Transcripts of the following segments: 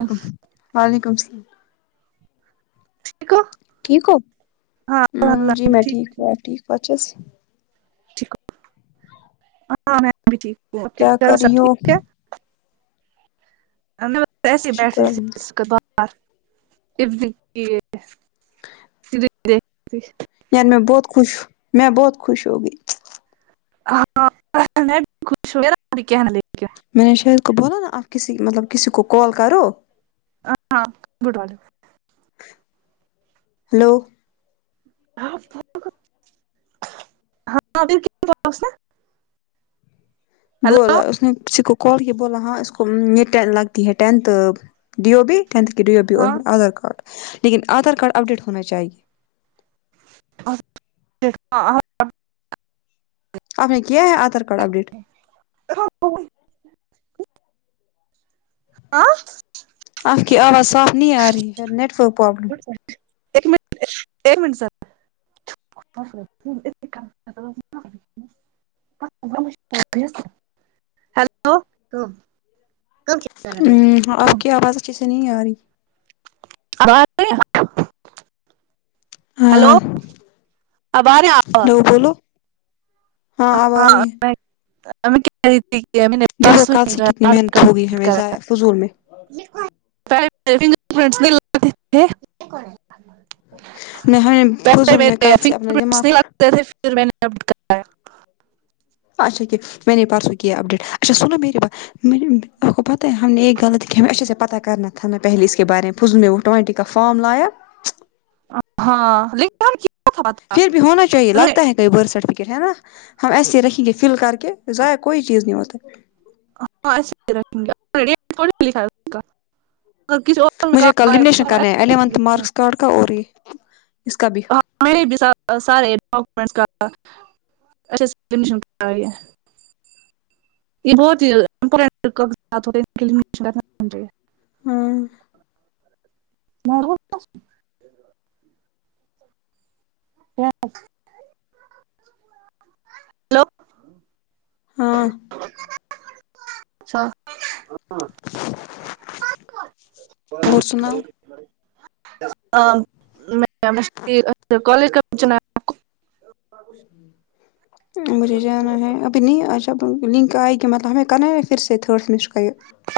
یک وعلیکم السلام دیکو ٹھیک ہو ہ جی میں ٹھیک ہو آپ ٹھیک ہو اچھے سے ٹھیک ہوں، ہاں میں بھی ٹھیک ہوں کے کیا گھر میں کر سب رہی ٹھیک ہو [inaudible] ایسی شکر بیٹی الحمد للہ [inaudible] یار میں بہت خوش میں بہت خوش ہوگئی ہاں میں بھی خوش میرا بھی [inaudible] میں نے شہر کو بولا نا آپ کسی مطلب کسی کو کال کرو ہ ہاں گٹ وال ہلو ہاں [unintelligible] ہیلو بولا اس نے کسی کو کال کیا بولا ہاں اس کو یہ ٹین لگتی ہے ٹینتھ ڈیو بی ٹینت کی ڈیوپی اور ہاں آدھار کارڈ لیکن آدھار کارڈ اپ ڈیٹ ہونا چاہیے [inaudible] آپ نے کیا ہے آدھار کارڈ اپڈیٹ کا [unintelligible] آں آپ کی آواز صاف نہیں آ رہی ہے نیٹورک پرابلم ایک منٹ ایک منٹ سر اورم [unintelligible] ہلو ہ آپ کی آواز اچھے سے نہیں آ رہی اور آ [unintelligible] ہلو ہاں اب ارے آواز ہلو بولو ہاں آب رہی ہیں ا کیا ری ت کہ ا دیکھو پرسوں کل ہی سے کتنی محنت ہوگئی ہمیں ضائع فضول میں ف [unintelligible] نہیں بوزوں میں کل سے اپنا دماغ جیسے پھر میں نے اپ کرایا اچا میں نے پرسو کیا یہ اپ ڈیٹ اچھا سنو میری بات مے نے بھی آپ کو پتہ ہے ہم نے یہ غلط کیا ہمیں اچھے سے پتاہ کرنا تھا ن پہلے اس کے بارے میں از میں وہ ٹائینٹی کا فام لائیا ہاں لیکن ہم کیا تھا پتا پھر بھی ہونا چاہیے انہوں نے لگتا ہے لیبر سرٹیفکیٹ ہے نا ہم ایسے ہی رکھیں گے فل کر کے ضائع کوئی چیز نہیں ہوتا ہاں گ [inaudible] مجھے کا لمی نیشن کرنا ہے ہی الیونتھ لکھیں گے۔ مارکس کارڈ کا اور یہ اس کا بھی ہاں میرے بھی سارے ڈاکومٹس کا اچھا سے [unintelligible] یہ بہت پریکٹیکل بات ہورہی ہے ہاں ہیلو ہاں اچھا اور [unintelligible] جی مجھے جانا ہے ابھی نہیں اچھا لنک آئے کہ مطلب ہمیں کرنا ہے پھر سے تھرڈ سمیسٹر کا یہ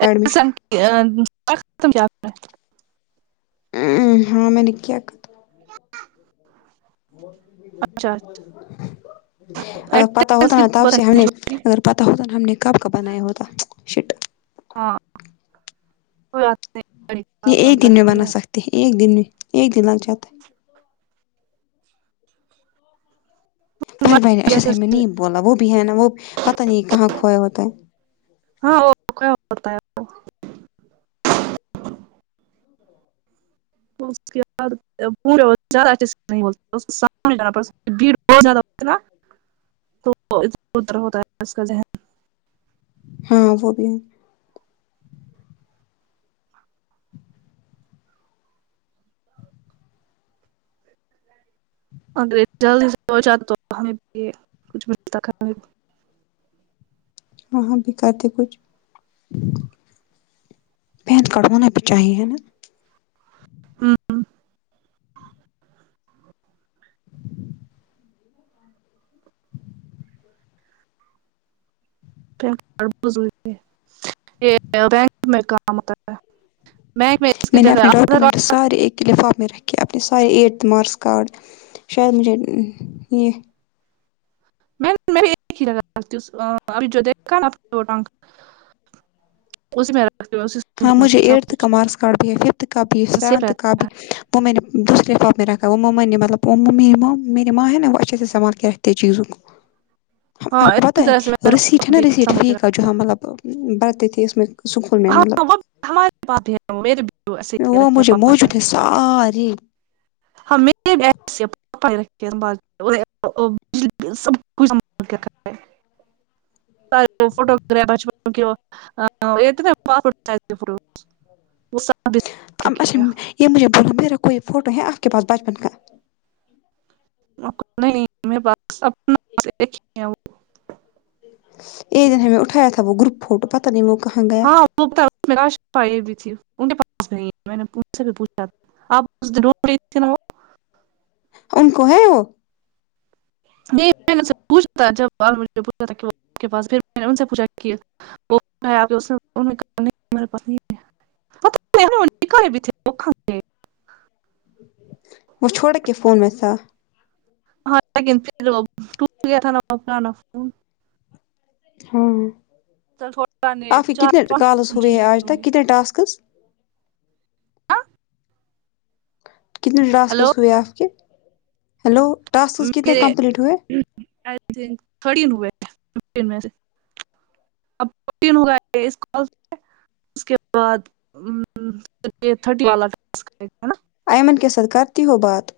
ایڈمیشن بینک ہاں میں نے کیا اگر پتاہ ہوتا نا تب سے ہم نے اگر پتاہ ہوتا نا ہم نے کب کا بنایا ہوتا شٹ ہاں تو ایک دن میں ایک دن لگ جاتا ہے مہربانی اچھا سا ہم میں نہیں بولا وہ بھی ہے نا وہ پتہ نہیں کہاں کھویا ہوتا ہے ہاں وہ کھویا ہوتا ہے پورے زیادہ [unintelligible] تو ادر ادھر ہوتا ہے اسکا ذہن ہاں وہ بھی ہے انگریز [unintelligible] وہاں بھی کرتے کچھ پین کارٹ ہونا بھی چاہیے ہے نا ہمم [unintelligible] بینک اس کی میں نے جگہ اپنے ڈارک آدھار کمنٹس سارے ایک لفاف میں رکھے اپنے سارے ایٹتھ مارکس کارڈ شاید مجھے یہ میں ایک ہی لگاتی ابھی جو دیکھا نا اس میں رکھتی ہوں ہاں صندوق میں مجھے سب ایٹتھ کچھ کا مارکس کارڈ بھی ہے ففتھ کا بھی ہے سیف سیونتھ کا رہتا ہے بھی وہ میں نے دوسرے فارم میں رکھا وہ ممما نے مطلب میری ما ہے نا وہ اچھے سے سمبہلکے رکھتی ہے چیزو کو ہاں آپ کو پتا اسی طرح سے ہے میرا ریسیٹ ہے پاپا نا بھی ریسیٹ سنبھل کے فیک رکھ جوہاں مطلب پڑھتی تھی اس میں سکول میں مطلب ہاں وہ ہمارے پاس بھی ہوں میرے بھی ایسے ہی رکھے پاپا نے کہ ساری [unintelligible] [unintelligible] [unintelligible] فوٹو اچھا [unintelligible] یہ مجھے بولا میرا کوئی فوٹو ہے آپ کے پاس بچپن کا [unintelligible] ایک دن ہمیں اٹھایا تھا وہ گروپ فوٹو پتا نہیں وہ کہاں گیا [unintelligible] [unintelligible] ان کو ہے وہ [unintelligible] [unintelligible] گئے وہ چوڈے کے فون میں تھا [unintelligible] ہاں چل تھوڑا نے آپ کے چار کتنے پانچ کالز فون ہوئے چینج ہیں آج کیے ہوں تک گے کتنے ٹاسکز آہ کتنے ٹاسکس ہوئے آپ کے ہیلو ٹاسکس کتنے میرے کمپلیٹ ہوئے ائی تھنک تھر تین ہوئے فیو تین میں سے اب فور تین ہوگا اس کال سے اس کے بعد ا امم تھرٹین والا ٹاسک ہے نا ایئمن کے ساتھ کرتی ہو بات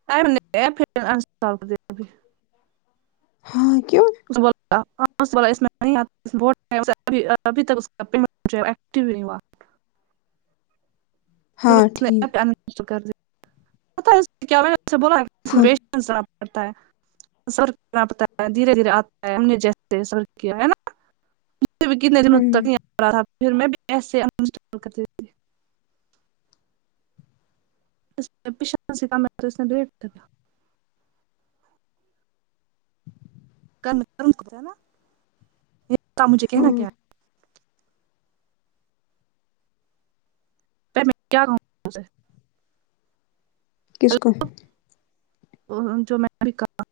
[unintelligible] ہاں کیوں [unintelligible] ٹاسک والا اس میں [unintelligible] ابھی تک اس کا پیمنٹ مجھے ایکٹو ہی نہیں ہوا ہاں ٹھیک پتہ ہے اس نے کیا بولا اس پیشنٹس رکھنا پڑتا ہے سر پتا دھیرے دھیرے آتا ہے ہم نے جیسے صبر کیا ہے نا مجھے بھی کتنے دن تک نہیں ا رہا تھا پھر میں [unintelligible] [unintelligible] کل معلوم کرو نا پکا مجھے کہنا ہاں کیا [unintelligible] کس کو وہ جو میں کل کہا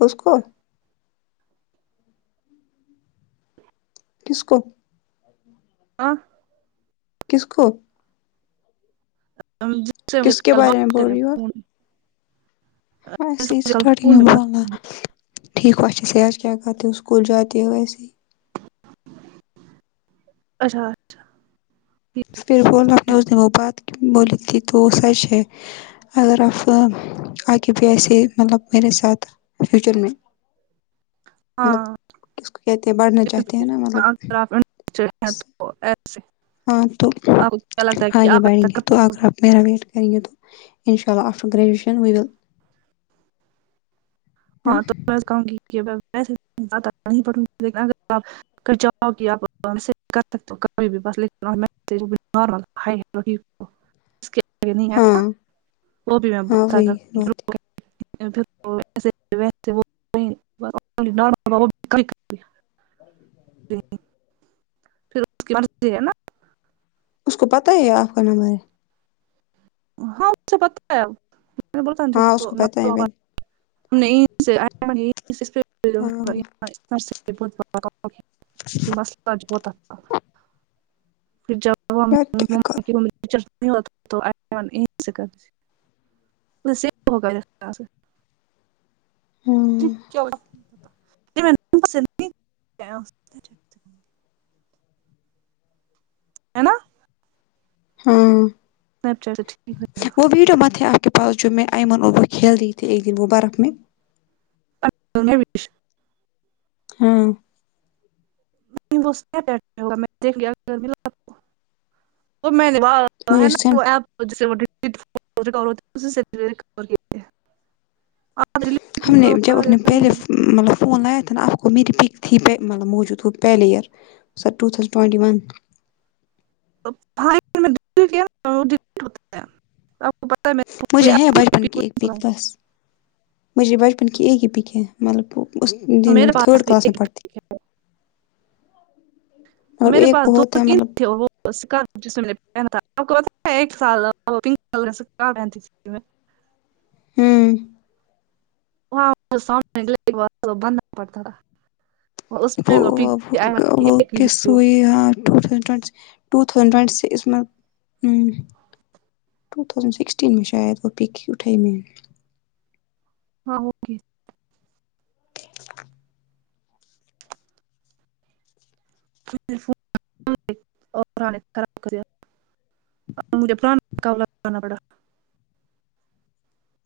اسس کو کس کو ہاں کس کو [inaudible] کس کے کل بارے میں بات بول کریں رہی ہو آپ فون ہاں ایسے کل اسٹارٹنگ فون میں پہ بات بولنا کریں تھا ٹھیک ہو چسے آج کیا کھاتے ہو ا سکول جاتی ہو ایسے اچھا اس نے بولا تھا نا اس نے وہ بات بولی تھی تو وہ سچ ہے اگر افواہ آ گے بھی ایسے مطلب میرے ساتھ فیوچر میں مطلب ہاں کس کو کہتے ہیں بڑھنا چاہتے ہیں نا مطلب اگر آپ انٹرسٹیڈ [unintelligible] ہاں تو آپ کو کیا لگتا ہے کہ اگے آپ بڑھیں ایسا کر گےتو پاؤ گی [unintelligible] میرا ویٹ کریں گے تو ان شاء اللہ آفٹر گریجویشن ہوئے گا ہاں تو بس [unintelligible] کاں کی کدھر کہ جاؤ کہ آپ سکتے کبھی بھی [unintelligible] اس کے لیے نہیں ہے ہاں وہ وہ بھی میں ہاں پتہ وہی کرتی بات ہے ہوں ا [unintelligible] ویسے وہ [unintelligible] [inaudible] بالکل پھر اس کی مرضی ہے نا اس کو پتہ ہی ہے آپ کا نمبر [unintelligible] ہاں اس سے پتہ ہے ہاں اس کو پتہ ہے بہن ہاں [unintelligible] [unintelligible] مسلہ بہت اچھا پھر جب یار کیا کروں [unintelligible] [unintelligible] ہاں [unintelligible] ہے نا ہاں سناپ چٹ ٹھیک ہے وہ ویڈیو مت تھے آپ کے پاس جو میں ایئمن اور وہ کھیل رہی تھی ایک دن وہ برف میں [unintelligible] ہاں وہ میں نے [unintelligible] تو ہے مجھے نا سینڈ وہ اپپ [unintelligible] وہ جسے ہم نے جب اپنے پہلے مطلب فون لا [unintelligible] تھ ت آ گو میرری پک تھی ہی [unintelligible] ملب موجود ہو player sir two thousand twenty one تا [unintelligible] آپ [unintelligible] پ مجھے ہے بچپن کی ایک پک بس مجھے بچپن کی ایک ہی پک ہے مطلب وہ اس دن میں میرے پاس تھرڈ بھی کلاس ایک میں پڑھتی پیک مطلب ایک بہت ہے مطلب پ تھا ایک سالک س پہن [unintelligible] ہوں ہاں [unintelligible] بند پتاارا وہ وہ آئی وہ ایک ہی لی وہ کسوئی ہاں two thousand twenty two thousand twenty س است ا ٹو تھاؤزنڈ سکسٹین میں شاید وہ پک ہی اٹھائی میں ہاں اوکے [unintelligible] ف [unintelligible] اور پرے خراب کر مجھے پران مقابلہ کرا پڑا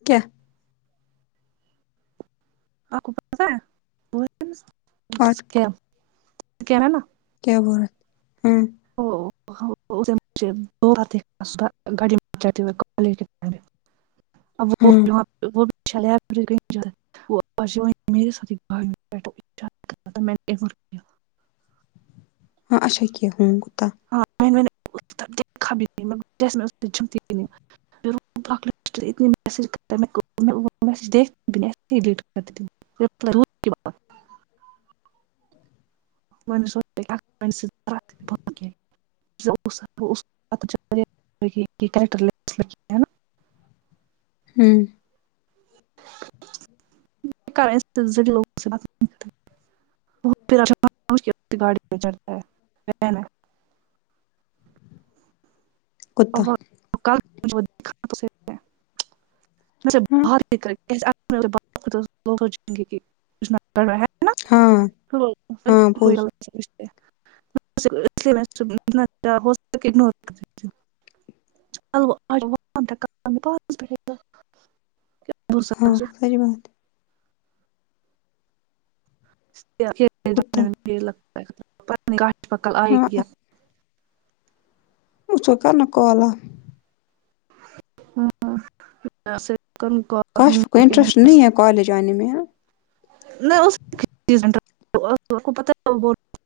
کیا آپ کو پتا ہے [unintelligible] واٹ کیا کیا ہے نا کیا بورت ہوں [unintelligible] مجے دوات گاڑی میں اب وہ ہاں [unintelligible] وہےاتھ [unintelligible] میں [unintelligible] ہاں اچھا کیا گوت تھا [unintelligible] اتنی میج میج د ہی ڈٹ کرتیوں [unintelligible] ضور [unintelligible] [unintelligible] ٹرا [unintelligible] ہوں لوگ سے [unintelligible] گاڑی پ چڑتا ہے [unintelligible] د کتا مھے بہتکر ہاں [unintelligible] یں گے [unintelligible] نا ہاں کو ہاں بول [unintelligible] [unintelligible] [unintelligible] ہاں ساری بات کتا لگتا کاش پکل آئے ہاں گیا [unintelligible] ھو کرنا کالا ہاں [unintelligible] جس کن کو کاش کوئی انٹرسٹ نہیں ہے کالج آنے میں نہیں پ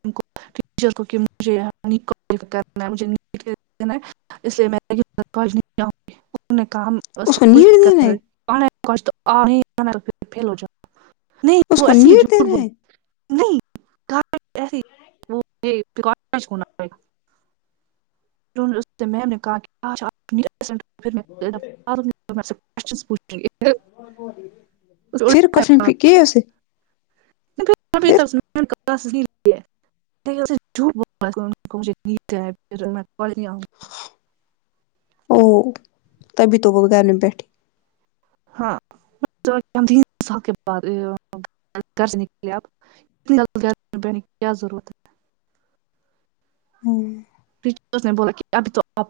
[unintelligible] ٹیچر کو کہ مجھےج [unintelligible] اس لیے میں مدد پہنچاہں گی انہ نے کام اس کا کو کچھ نیڈ پھر دینا ہے فیل ہو جائے [unintelligible] نہیں اس وہ کو ایسے ہی نیٹ جھوٹ بول دینا ہے نہیں [inaudible] [unintelligible] اس سے میم نے کہا کہ [inaudible] [unintelligible] اس پھر الٹا کشم ہوا ہے۔ کے اسے پھر [unintelligible] [inaudible] نہیں اسی نے جھوٹ بولا [unintelligible] [inaudible] او تبھی تو وہ گھر میں بیٹھی ہے ہاں ہم تین سال کے بعد گھر سے نکلے آپ گھر پر بن کیا ضرورت ہے فچ نے بولا کہ ابھی تو آپ